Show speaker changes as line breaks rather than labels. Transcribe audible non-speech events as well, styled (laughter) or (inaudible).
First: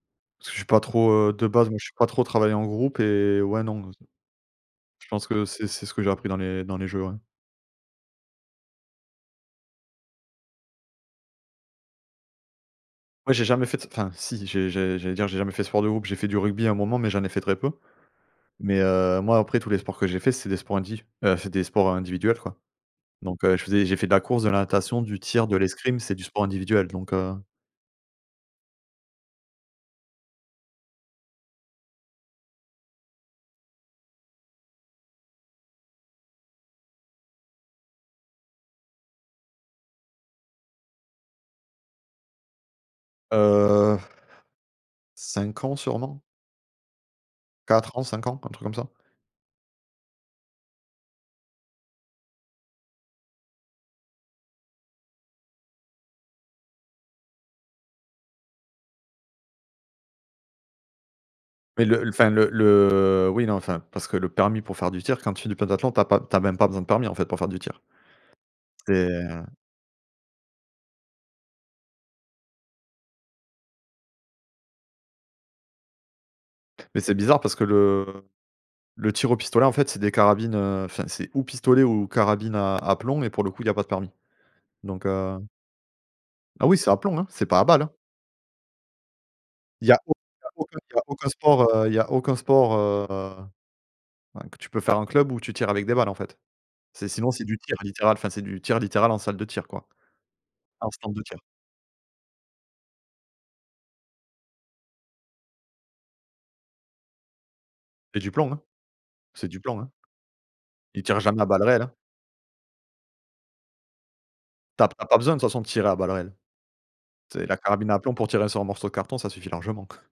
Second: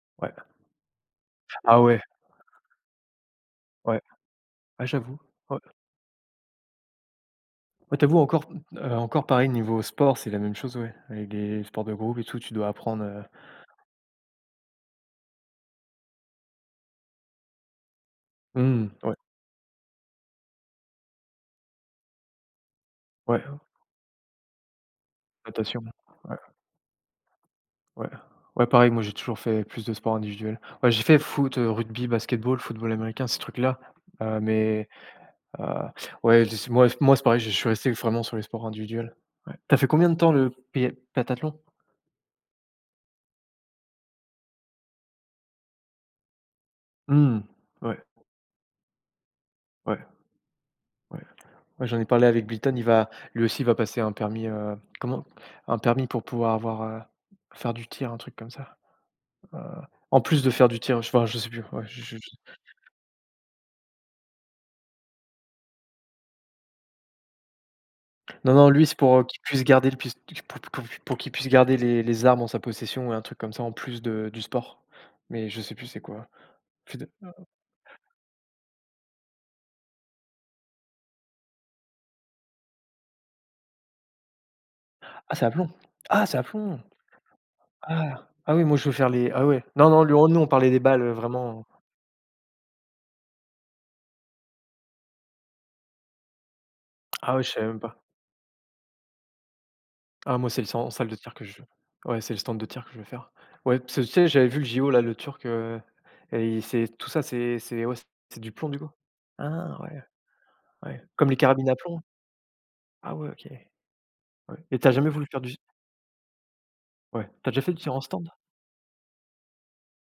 Ouais.
Parce que je suis pas trop, heu, de base, moi,
Ah
je suis
ouais.
pas trop travailler en groupe et ouais, non pour le
Ouais.
coup.
Ah
Je
j'avoue.
pense que
Ouais.
c'est c'est ce que j'ai appris dans les dans les jeux, ouais.
Ouais, tu avoues encore, mmh, heu, encore, pareil, niveau sport, c'est la même chose ouais, avec des sports de groupe et tout, tu dois apprendre, heu
Ouais, j'ai jamais fait d enfin, si, j'ai j'ai j'allais dire: «J'ai jamais fait de sport de groupe». J'ai fait du rugby à un moment mais j'en ai fait très peu, mais
Mmh, ouais.
heu, moi, après tous les sports que j'ai fait c'est des sports indiv heu, c'est des sports individuels, quoi, donc
Ouais.
heu, je faisais j'ai fait de la course, de la natation, du tir, de
Natation,
l'escrime, c'est du
ouais.
sport individuel, donc heu
Ouais. Ouais, pareil, moi, j'ai toujours fait plus de sport individuel. Ouais j'ai fait foot, heu, rugby, basketball, football américain, ces trucs-là. Heu, mais heu, ouais, je dis ce ouais (blows air) moi moi c'est pareil, j'ai je suis resté vraiment sur les sports individuels, ouais. Tu as fait combien de temps le pé pentathlon?
Heu, (blows air) 5 ans sûrement.
Mmh,
4
ouais.
ans, 5 ans, un truc comme ça.
Ouais. Ouais. Ouais, j'en ai parlé avec Bliton, il va lui aussi il va passer un permis, heu, comment? Un permis pour pouvoir avoir, heu, faire du tir un truc comme ça. Heu, en plus de faire du tir, heu, j enfin, je sais plus, ouais,
Mais
je
le
je
enfin le le oui, non, enfin, parce que le permis pour faire du tir, quand tu fais du pentathlon, tu as pas tu as même pas besoin de permis en fait, pour faire du tir.
Non, non, lui
C'est,
c'est pour, heu, qu'il
heu
puisse garder le pis p pou pour pour qu'il puisse garder les les armes en sa possession et un truc comme ça en plus de du sport, mais je sais plus c'est quoi.
Mais c'est bizarre
(unintelligible)
parce que le le tir au pistolet en fait c'est des carabines, heu, enfin c'est ou pistolet ou carabine à à plomb, mais pour le coup il y a pas de permis, donc
Ah
heu
c'est à plomb? Ah c'est à
Ah oui,
plomb!
c'est à plomb hein, c'est pas à balle, hein.
Ah! Ah oui, moi je veux faire les ah ouais.
Il
Non,
y a
non, lui
auc
on nous,
il y
on
a
parlait
aucun
des
il y
balles,
a
heu,
aucun
vraiment
sport, heu, il y a aucun sport, heu, ouais, que tu peux faire en club où tu tires avec des balles, en fait. C'est sinon
Ah ouais,
c'est
je
du
savais
tir
même pas.
littéral, enfin c'est du tir littéral en salle de tir, quoi,
Ah moi c'est le san en
en
salle
stand
de
de
tir
tir.
que je veux. Ouais, c'est le stand de tir que je veux faire. Ouais, parce que tu sais j'avais vu les JO là, le turc, heu, et c'est tout ça, c'est c'est ouais
C'est du
c'est
plomb,
du
hein.
plomb, du coup?
C'est du plomb,
Ah
hein.
ouais. Ouais,
Ils tirent
comme les
jamais à balles
carabines à
réelles, hein.
plomb? Ah ouais, OK. Ouais, et
Tu
tu
as
as
tu as
jamais
pas
voulu
besoin de
faire
toute
du s?
façon de tirer à balles réelles.
Ouais,
Tu sais,
tu as
la
déjà fait du
carabine
tir
à
en
plomb pour
stand?
tirer sur un morceau de carton, ça suffit largement.